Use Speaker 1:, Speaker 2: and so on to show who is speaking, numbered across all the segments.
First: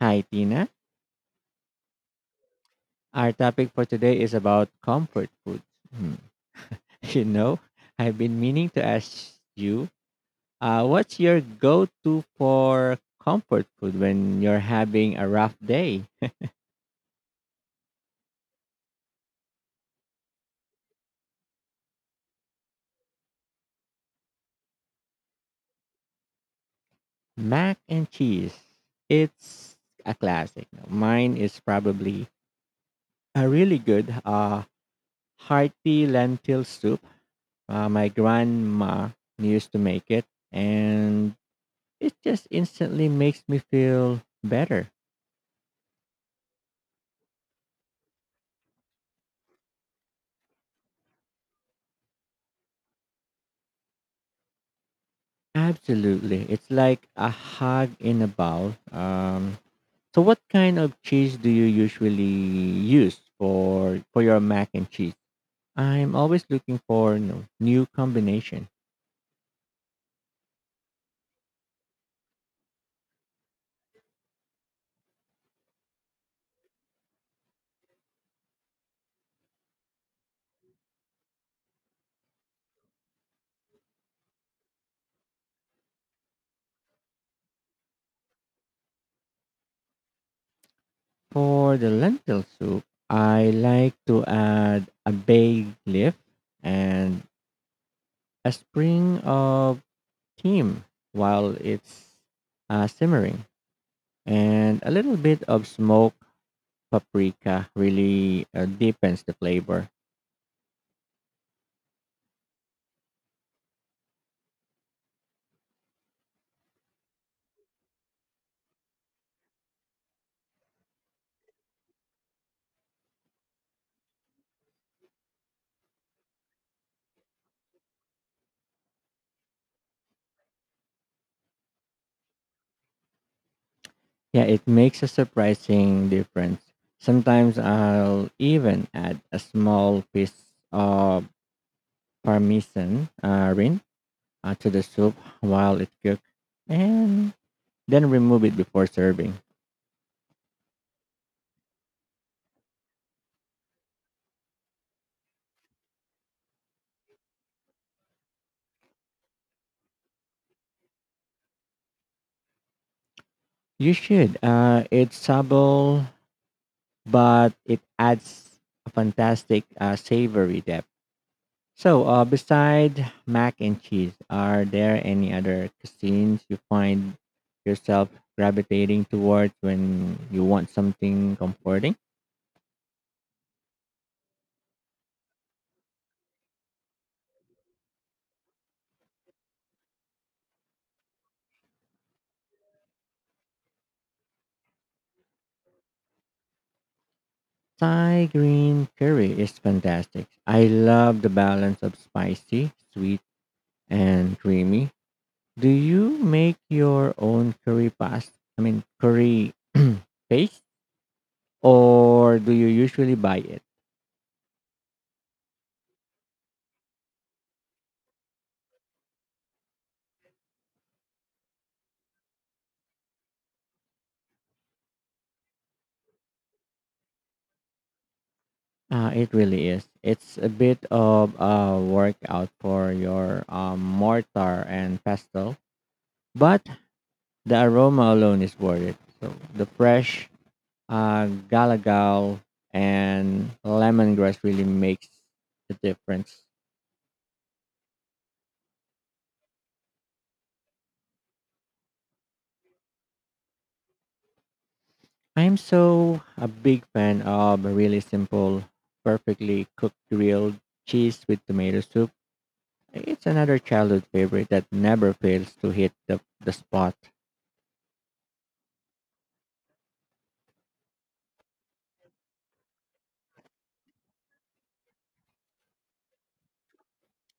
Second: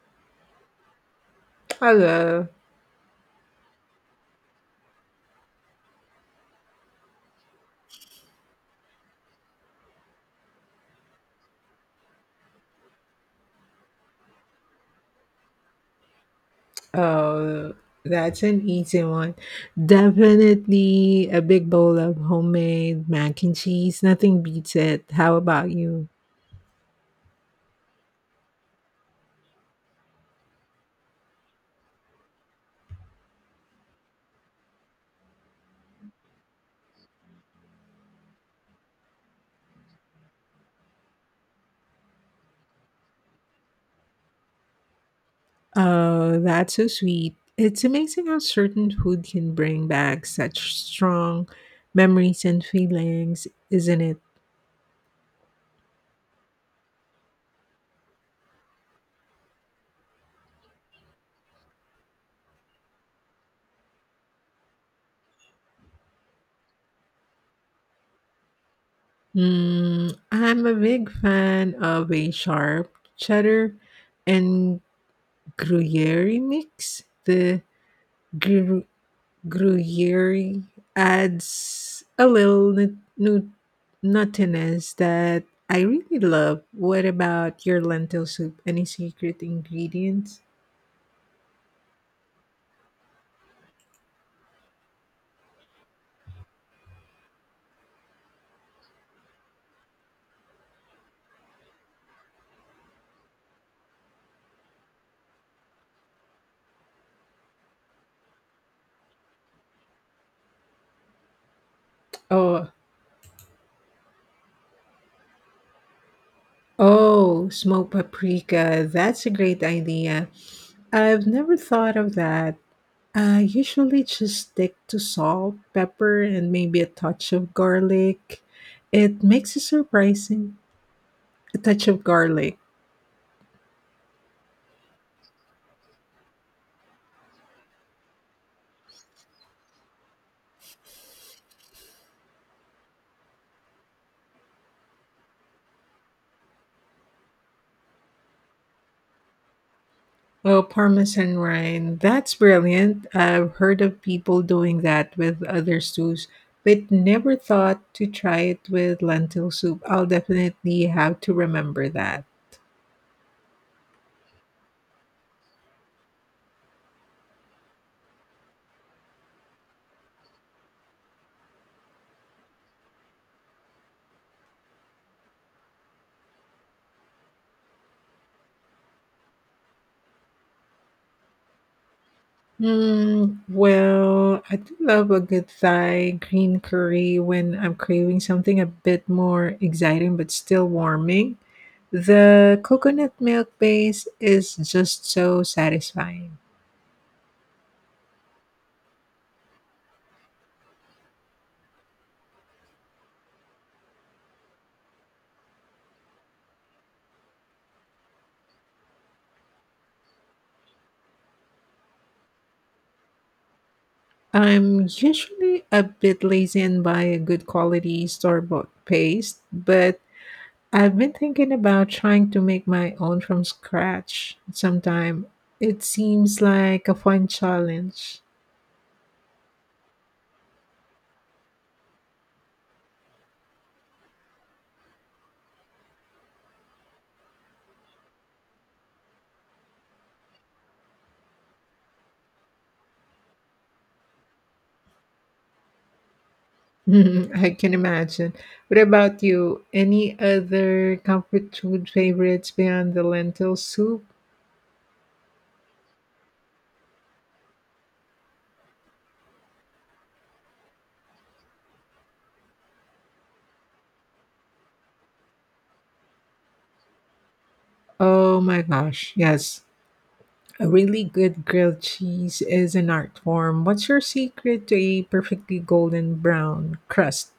Speaker 1: Hi, Tina.
Speaker 2: Hello.
Speaker 1: Our topic for today is about comfort food. Hmm. You know, I've been meaning to ask you, what's your go to for comfort food when you're having a rough day?
Speaker 2: Oh, that's an easy one. Definitely a big bowl of homemade mac and cheese. Nothing beats it. How about you?
Speaker 1: Mac and cheese. It's a classic. Mine is probably a really good hearty lentil soup. My grandma used to make it, and it just instantly makes me feel better.
Speaker 2: Oh, that's so sweet. It's amazing how certain food can bring back such strong memories and feelings, isn't it?
Speaker 1: Absolutely. It's like a hug in a bowl. So what kind of cheese do you usually use for your mac and cheese? I'm always looking for new combination.
Speaker 2: I'm a big fan of a sharp cheddar and Gruyere mix. The Gruyere adds a little nuttiness that I really love. What about your lentil soup? Any secret ingredients?
Speaker 1: For the lentil soup, I like to add a bay leaf and a spring of thyme while it's simmering, and a little bit of smoked paprika really deepens the flavor.
Speaker 2: Oh, oh, smoked paprika. That's a great idea. I've never thought of that. I usually just stick to salt, pepper, and maybe a touch of garlic. It makes it surprising. A touch of garlic.
Speaker 1: Yeah, it makes a surprising difference. Sometimes I'll even add a small piece of parmesan rin to the soup while it cooks and then remove it before serving.
Speaker 2: Well, Parmesan rind. That's brilliant. I've heard of people doing that with other stews, but never thought to try it with lentil soup. I'll definitely have to remember that.
Speaker 1: You should. It's subtle, but it adds a fantastic savory depth. So, besides mac and cheese, are there any other cuisines you find yourself gravitating towards when you want something comforting?
Speaker 2: Well, I do love a good Thai green curry when I'm craving something a bit more exciting but still warming. The coconut milk base is just so satisfying.
Speaker 1: Thai green curry is fantastic. I love the balance of spicy, sweet, and creamy. Do you make your own curry pasta? Curry paste, or do you usually buy it?
Speaker 2: I'm usually a bit lazy and buy a good quality store bought paste, but I've been thinking about trying to make my own from scratch sometime. It seems like a fun challenge.
Speaker 1: It really is. It's a bit of a workout for your mortar and pestle, but the aroma alone is worth it. So the fresh galagal and lemongrass really makes the difference.
Speaker 2: I can imagine. What about you? Any other comfort food favorites beyond the lentil soup?
Speaker 1: I'm so a big fan of really simple, perfectly cooked grilled cheese with tomato soup. It's another childhood favorite that never fails to hit the spot.
Speaker 2: Oh my gosh, yes. A really good grilled cheese is an art form. What's your secret to a perfectly golden brown crust?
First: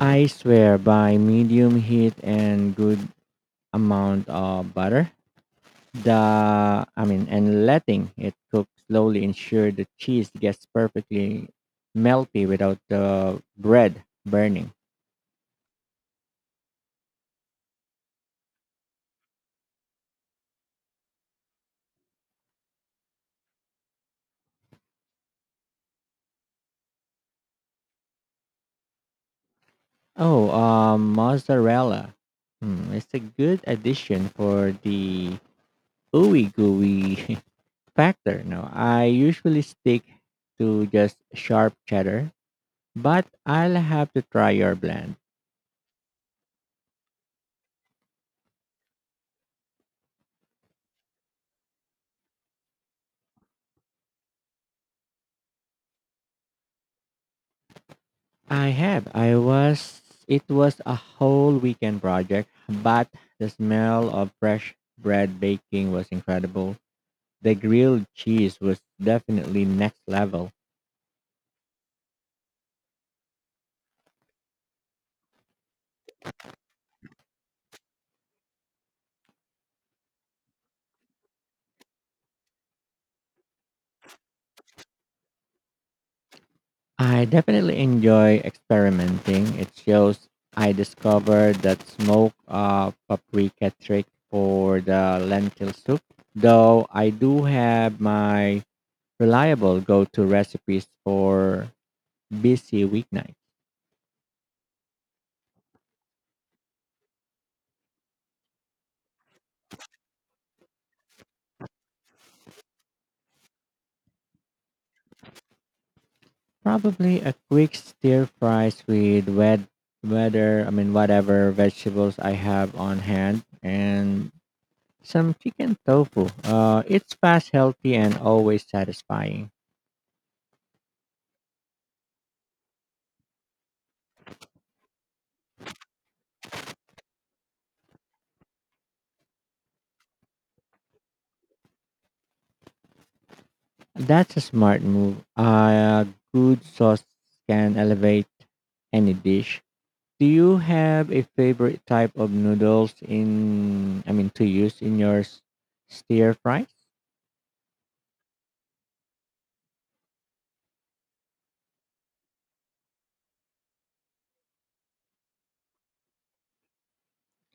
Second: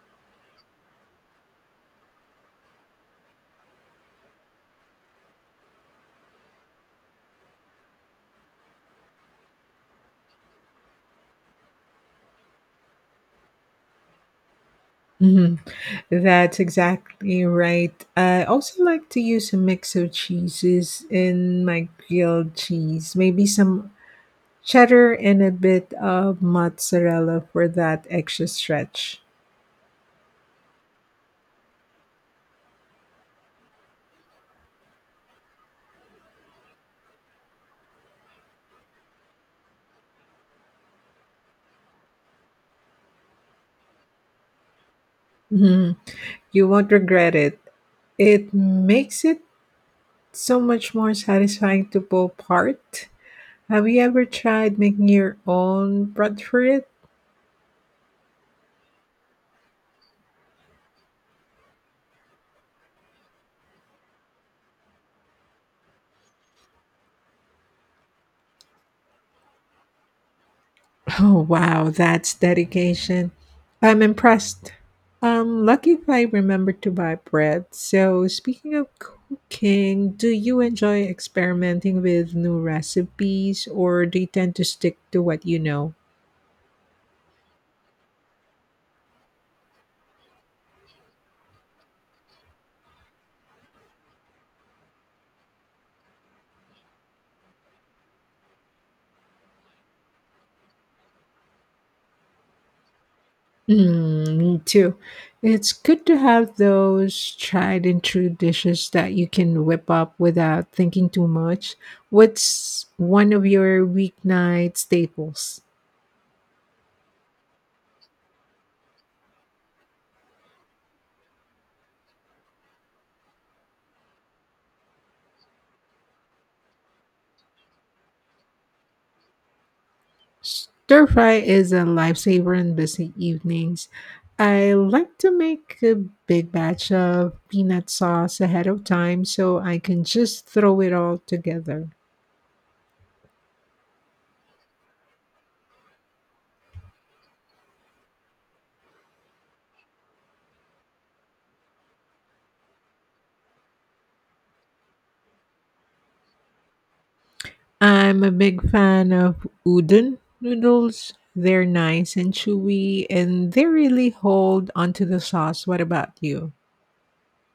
Speaker 1: I swear by medium heat and good amount of butter. The I mean and letting it cook slowly ensure the cheese gets perfectly melty without the bread burning.
Speaker 2: Mhm. That's exactly right. I also like to use a mix of cheeses in my grilled cheese, maybe some cheddar and a bit of mozzarella for that extra stretch.
Speaker 1: Oh, mozzarella. Hmm, it's a good addition for the ooey gooey factor. No, I usually stick to just sharp cheddar, but I'll have to try your blend.
Speaker 2: Mhm. You won't regret it. It makes it so much more satisfying to pull apart. Have you ever tried making your own bread for it?
Speaker 1: I have. I was. It was a whole weekend project, but the smell of fresh bread baking was incredible. The grilled cheese was definitely next level.
Speaker 2: Oh, wow, that's dedication. I'm impressed. I'm lucky if I remember to buy bread. So, speaking of cooking, do you enjoy experimenting with new recipes or do you tend to stick to what you know?
Speaker 1: I definitely enjoy experimenting. It shows I discovered that smoke paprika trick for the lentil soup. Though I do have my reliable go-to recipes for busy weeknights.
Speaker 2: Me too. It's good to have those tried and true dishes that you can whip up without thinking too much. What's one of your weeknight staples?
Speaker 1: Probably a quick stir fries with wet whether I mean whatever vegetables I have on hand and some chicken tofu. It's fast, healthy, and always satisfying.
Speaker 2: Stir fry is a lifesaver in busy evenings. I like to make a big batch of peanut sauce ahead of time so I can just throw it all together.
Speaker 1: That's a smart move. A good sauce can elevate any dish. Do you have a favorite type of noodles in I mean to use in your stir fry?
Speaker 2: I'm a big fan of udon noodles. They're nice and chewy and they really hold onto the sauce. What about you?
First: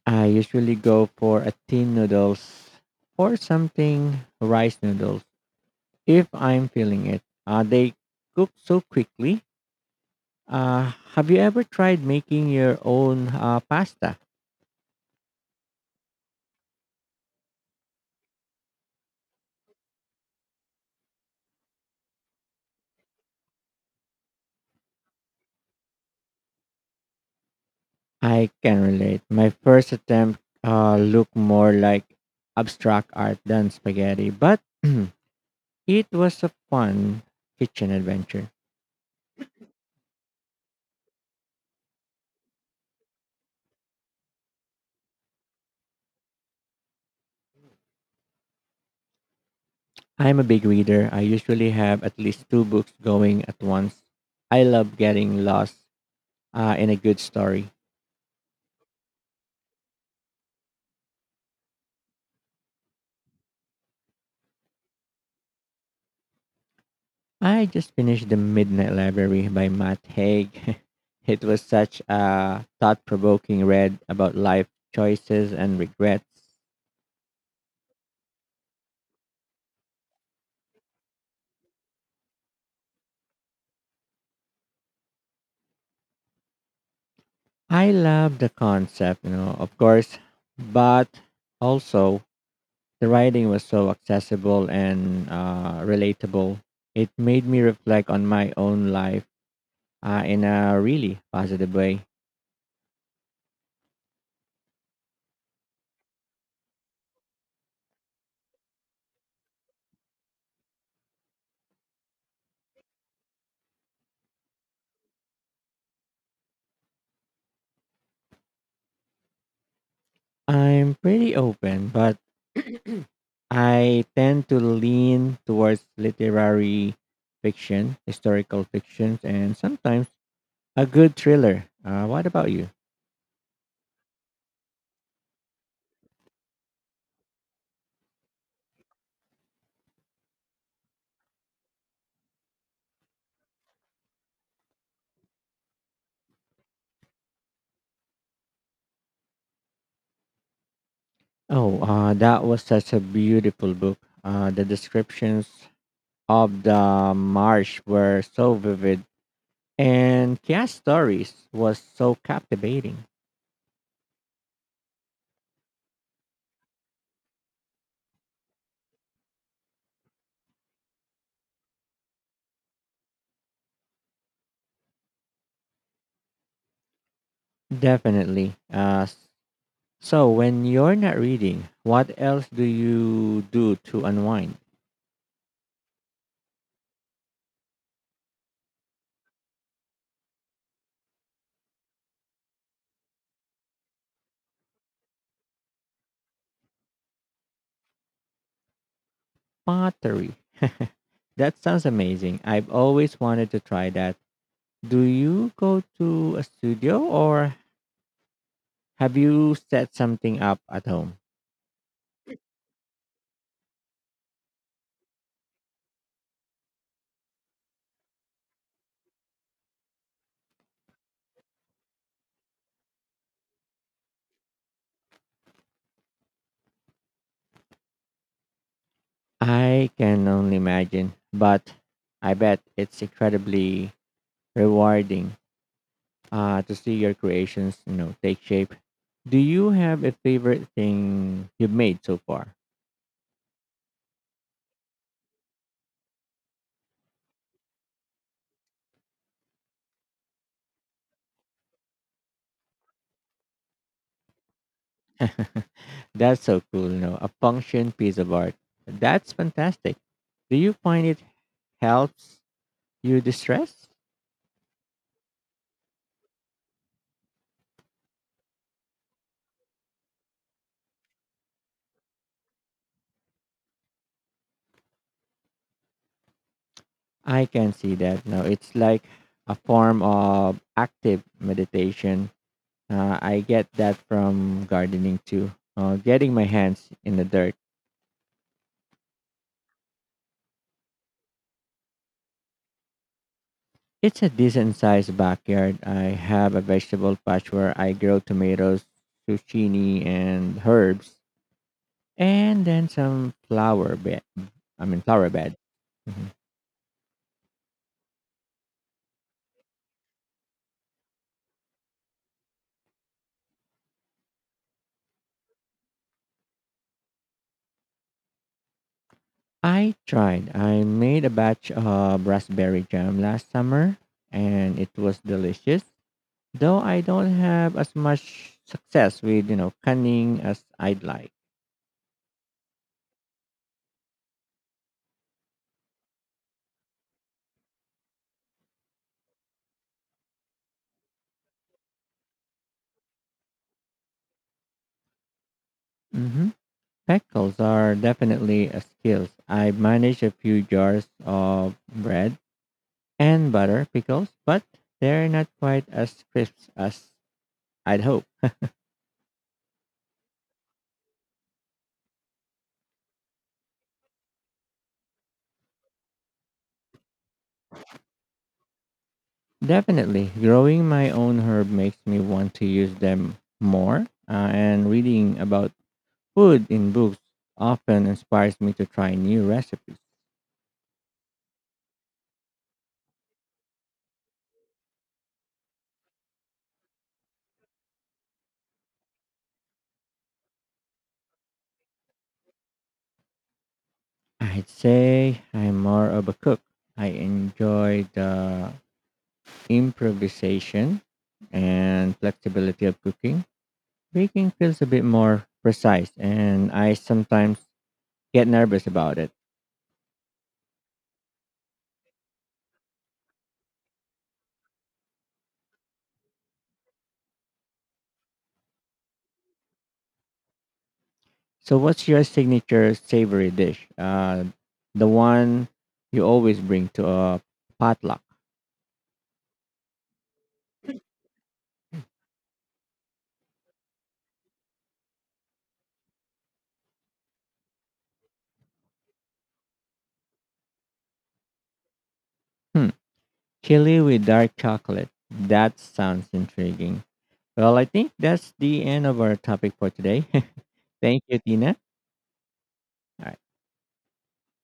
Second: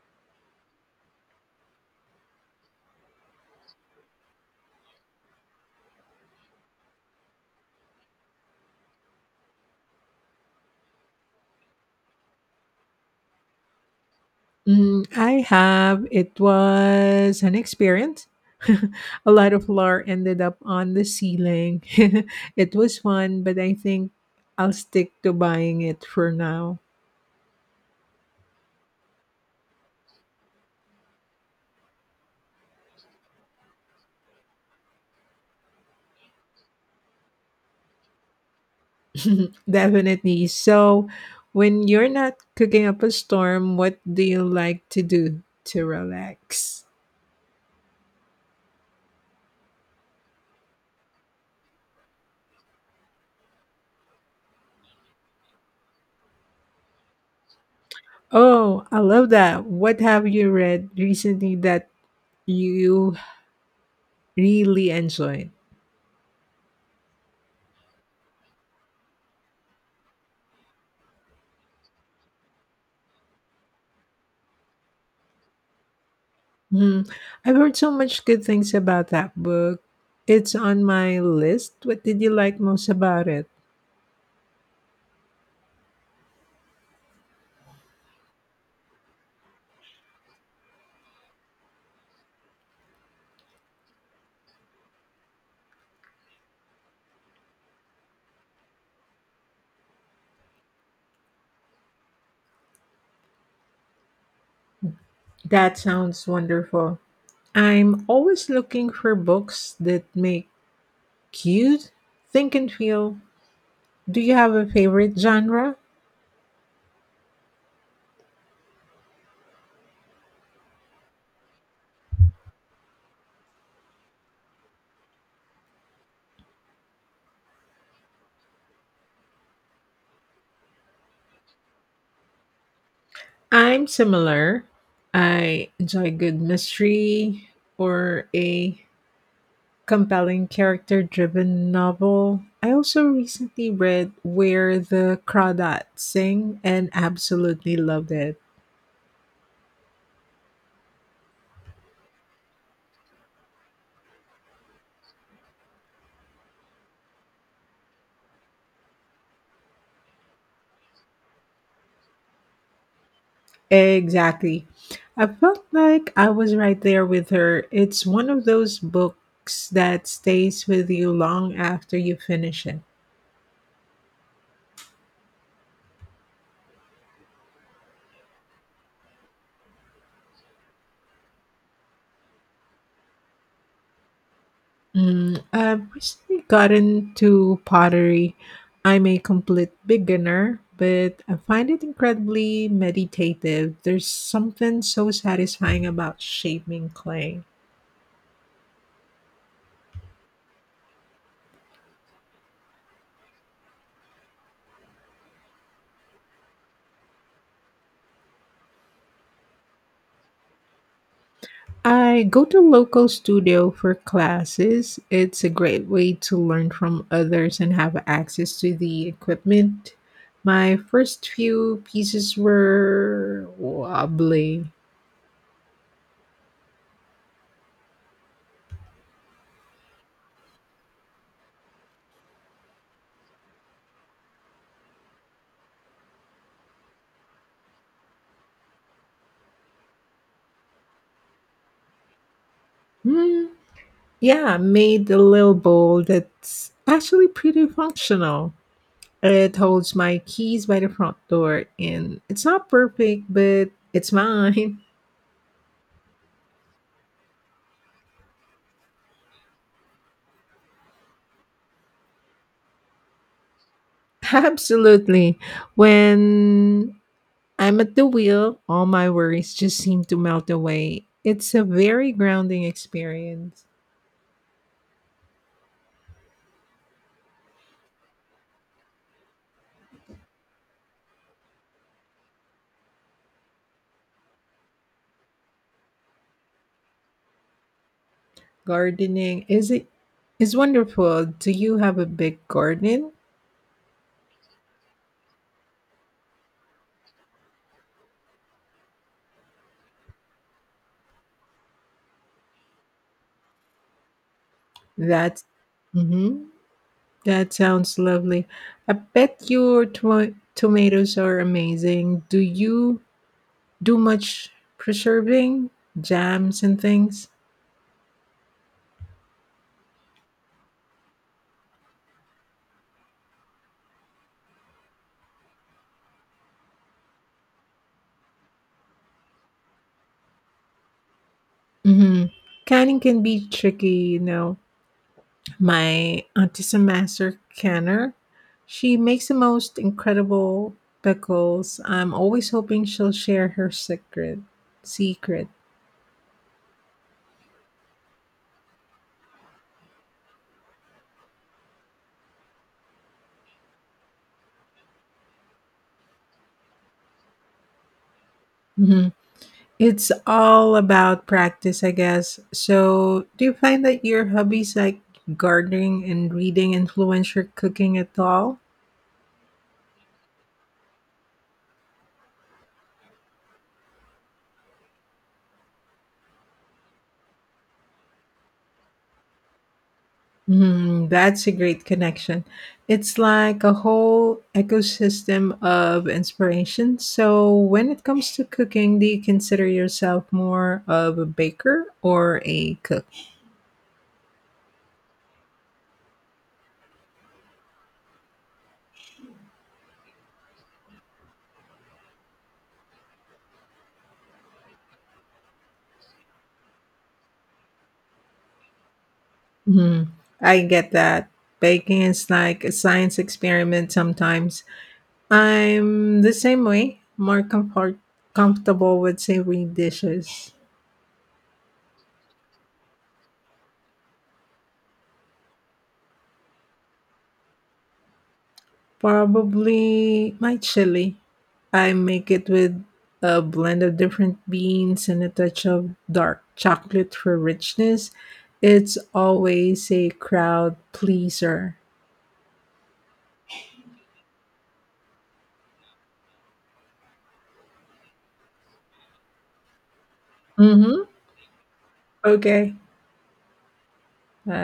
Speaker 1: I usually go for a thin noodles or something rice noodles if I'm feeling it. They cook so quickly. Have you ever tried making your own pasta?
Speaker 2: I have. It was an experience. A lot of lore ended up on the ceiling. It was fun, but I think I'll stick to buying it for now.
Speaker 1: I can relate. My first attempt looked more like abstract art than spaghetti, but it was a fun kitchen adventure.
Speaker 2: Definitely. So, when you're not cooking up a storm, what do you like to do to relax?
Speaker 1: I'm a big reader. I usually have at least two books going at once. I love getting lost and a good story.
Speaker 2: Oh, I love that. What have you read recently that you really enjoyed?
Speaker 1: I just finished The Midnight Library by Matt Haig. It was such a thought provoking read about life choices and regrets.
Speaker 2: Mhm. I've heard so much good things about that book. It's on my list. What did you like most about it?
Speaker 1: I love the concept, of course, but also the writing was so accessible and relatable. It made me reflect on my own life in a really positive way.
Speaker 2: That sounds wonderful. I'm always looking for books that make you think and feel. Do you have a favorite genre?
Speaker 1: I'm pretty open, but I tend to lean towards literary fiction, historical fictions, and sometimes a good thriller. What about you?
Speaker 2: I'm similar. I enjoy good mystery or a compelling character-driven novel. I also recently read Where the Crawdads Sing and absolutely loved it.
Speaker 1: Oh, that was such a beautiful book. The descriptions of the marsh were so vivid, and Kia's stories was so captivating.
Speaker 2: Exactly. I felt like I was right there with her. It's one of those books that stays with you long after you finish it.
Speaker 1: Definitely. So, when you're not reading, what else do you do to unwind?
Speaker 2: I've recently gotten to pottery. I'm a complete beginner, but I find it incredibly meditative. There's something so satisfying about shaping clay.
Speaker 1: Pottery. That sounds amazing. I've always wanted to try that. Do you go to a studio or have you set something up at home?
Speaker 2: I go to local studio for classes. It's a great way to learn from others and have access to the equipment. My first few pieces were wobbly.
Speaker 1: I can only imagine, but I bet it's incredibly rewarding to see your creations, take shape. Do you have a favorite thing you've made so far?
Speaker 2: Hmm. Yeah, made a little bowl that's actually pretty functional. It holds my keys by the front door, and it's not perfect, but it's mine.
Speaker 1: That's so cool, a function piece of art. That's fantastic. Do you find it helps you distress?
Speaker 2: Absolutely. When I'm at the wheel, all my worries just seem to melt away. It's a very grounding experience.
Speaker 1: I can see that. No, it's like a form of active meditation. I get that from gardening too. Getting my hands in the dirt.
Speaker 2: Gardening is wonderful. Do you have a big garden?
Speaker 1: It's a decent sized backyard. I have a vegetable patch where I grow tomatoes, zucchini, and herbs, and then some flower bed. Flower
Speaker 2: That's
Speaker 1: bed. Mhm.
Speaker 2: mm-hmm. That sounds lovely. I bet your tomatoes are amazing. Do you do much preserving, jams and things?
Speaker 1: I tried. I made a batch of raspberry jam last summer, and it was delicious. Though I don't have as much success with, canning as I'd like.
Speaker 2: Hmm. Canning can be tricky, you know. My auntie's a master canner. She makes the most incredible pickles. I'm always hoping she'll share her secret. Secret.
Speaker 1: Hmm. Pickles are definitely a skill. I manage a few jars of bread and butter pickles, but they're not quite as crisp as I'd hope.
Speaker 2: Mhm. It's all about practice, I guess. So, do you find that your hobbies like gardening and reading influence your cooking at all?
Speaker 1: Definitely, growing my own herb makes me want to use them more, and reading about food in books often inspires me to try new recipes.
Speaker 2: Hmm, that's a great connection. It's like a whole ecosystem of inspiration. So, when it comes to cooking, do you consider yourself more of a baker or a cook?
Speaker 1: I'd say I'm more of a cook. I enjoy the improvisation and flexibility of cooking. Baking feels a bit more precise, and I sometimes get nervous about it.
Speaker 2: Hmm, I get that. Baking is like a science experiment sometimes. I'm the same way, more comfortable with savory dishes.
Speaker 1: So, what's your signature savory dish? The one you always bring to a potluck?
Speaker 2: Probably my chili. I make it with a blend of different beans and a touch of dark chocolate for richness. It's always a crowd pleaser.
Speaker 1: Hmm. Chili with dark chocolate. That sounds intriguing. Well, I think that's the end of our topic for today.
Speaker 2: Mm-hmm.
Speaker 1: Thank you, Tina.
Speaker 2: Okay.
Speaker 1: All
Speaker 2: Uh,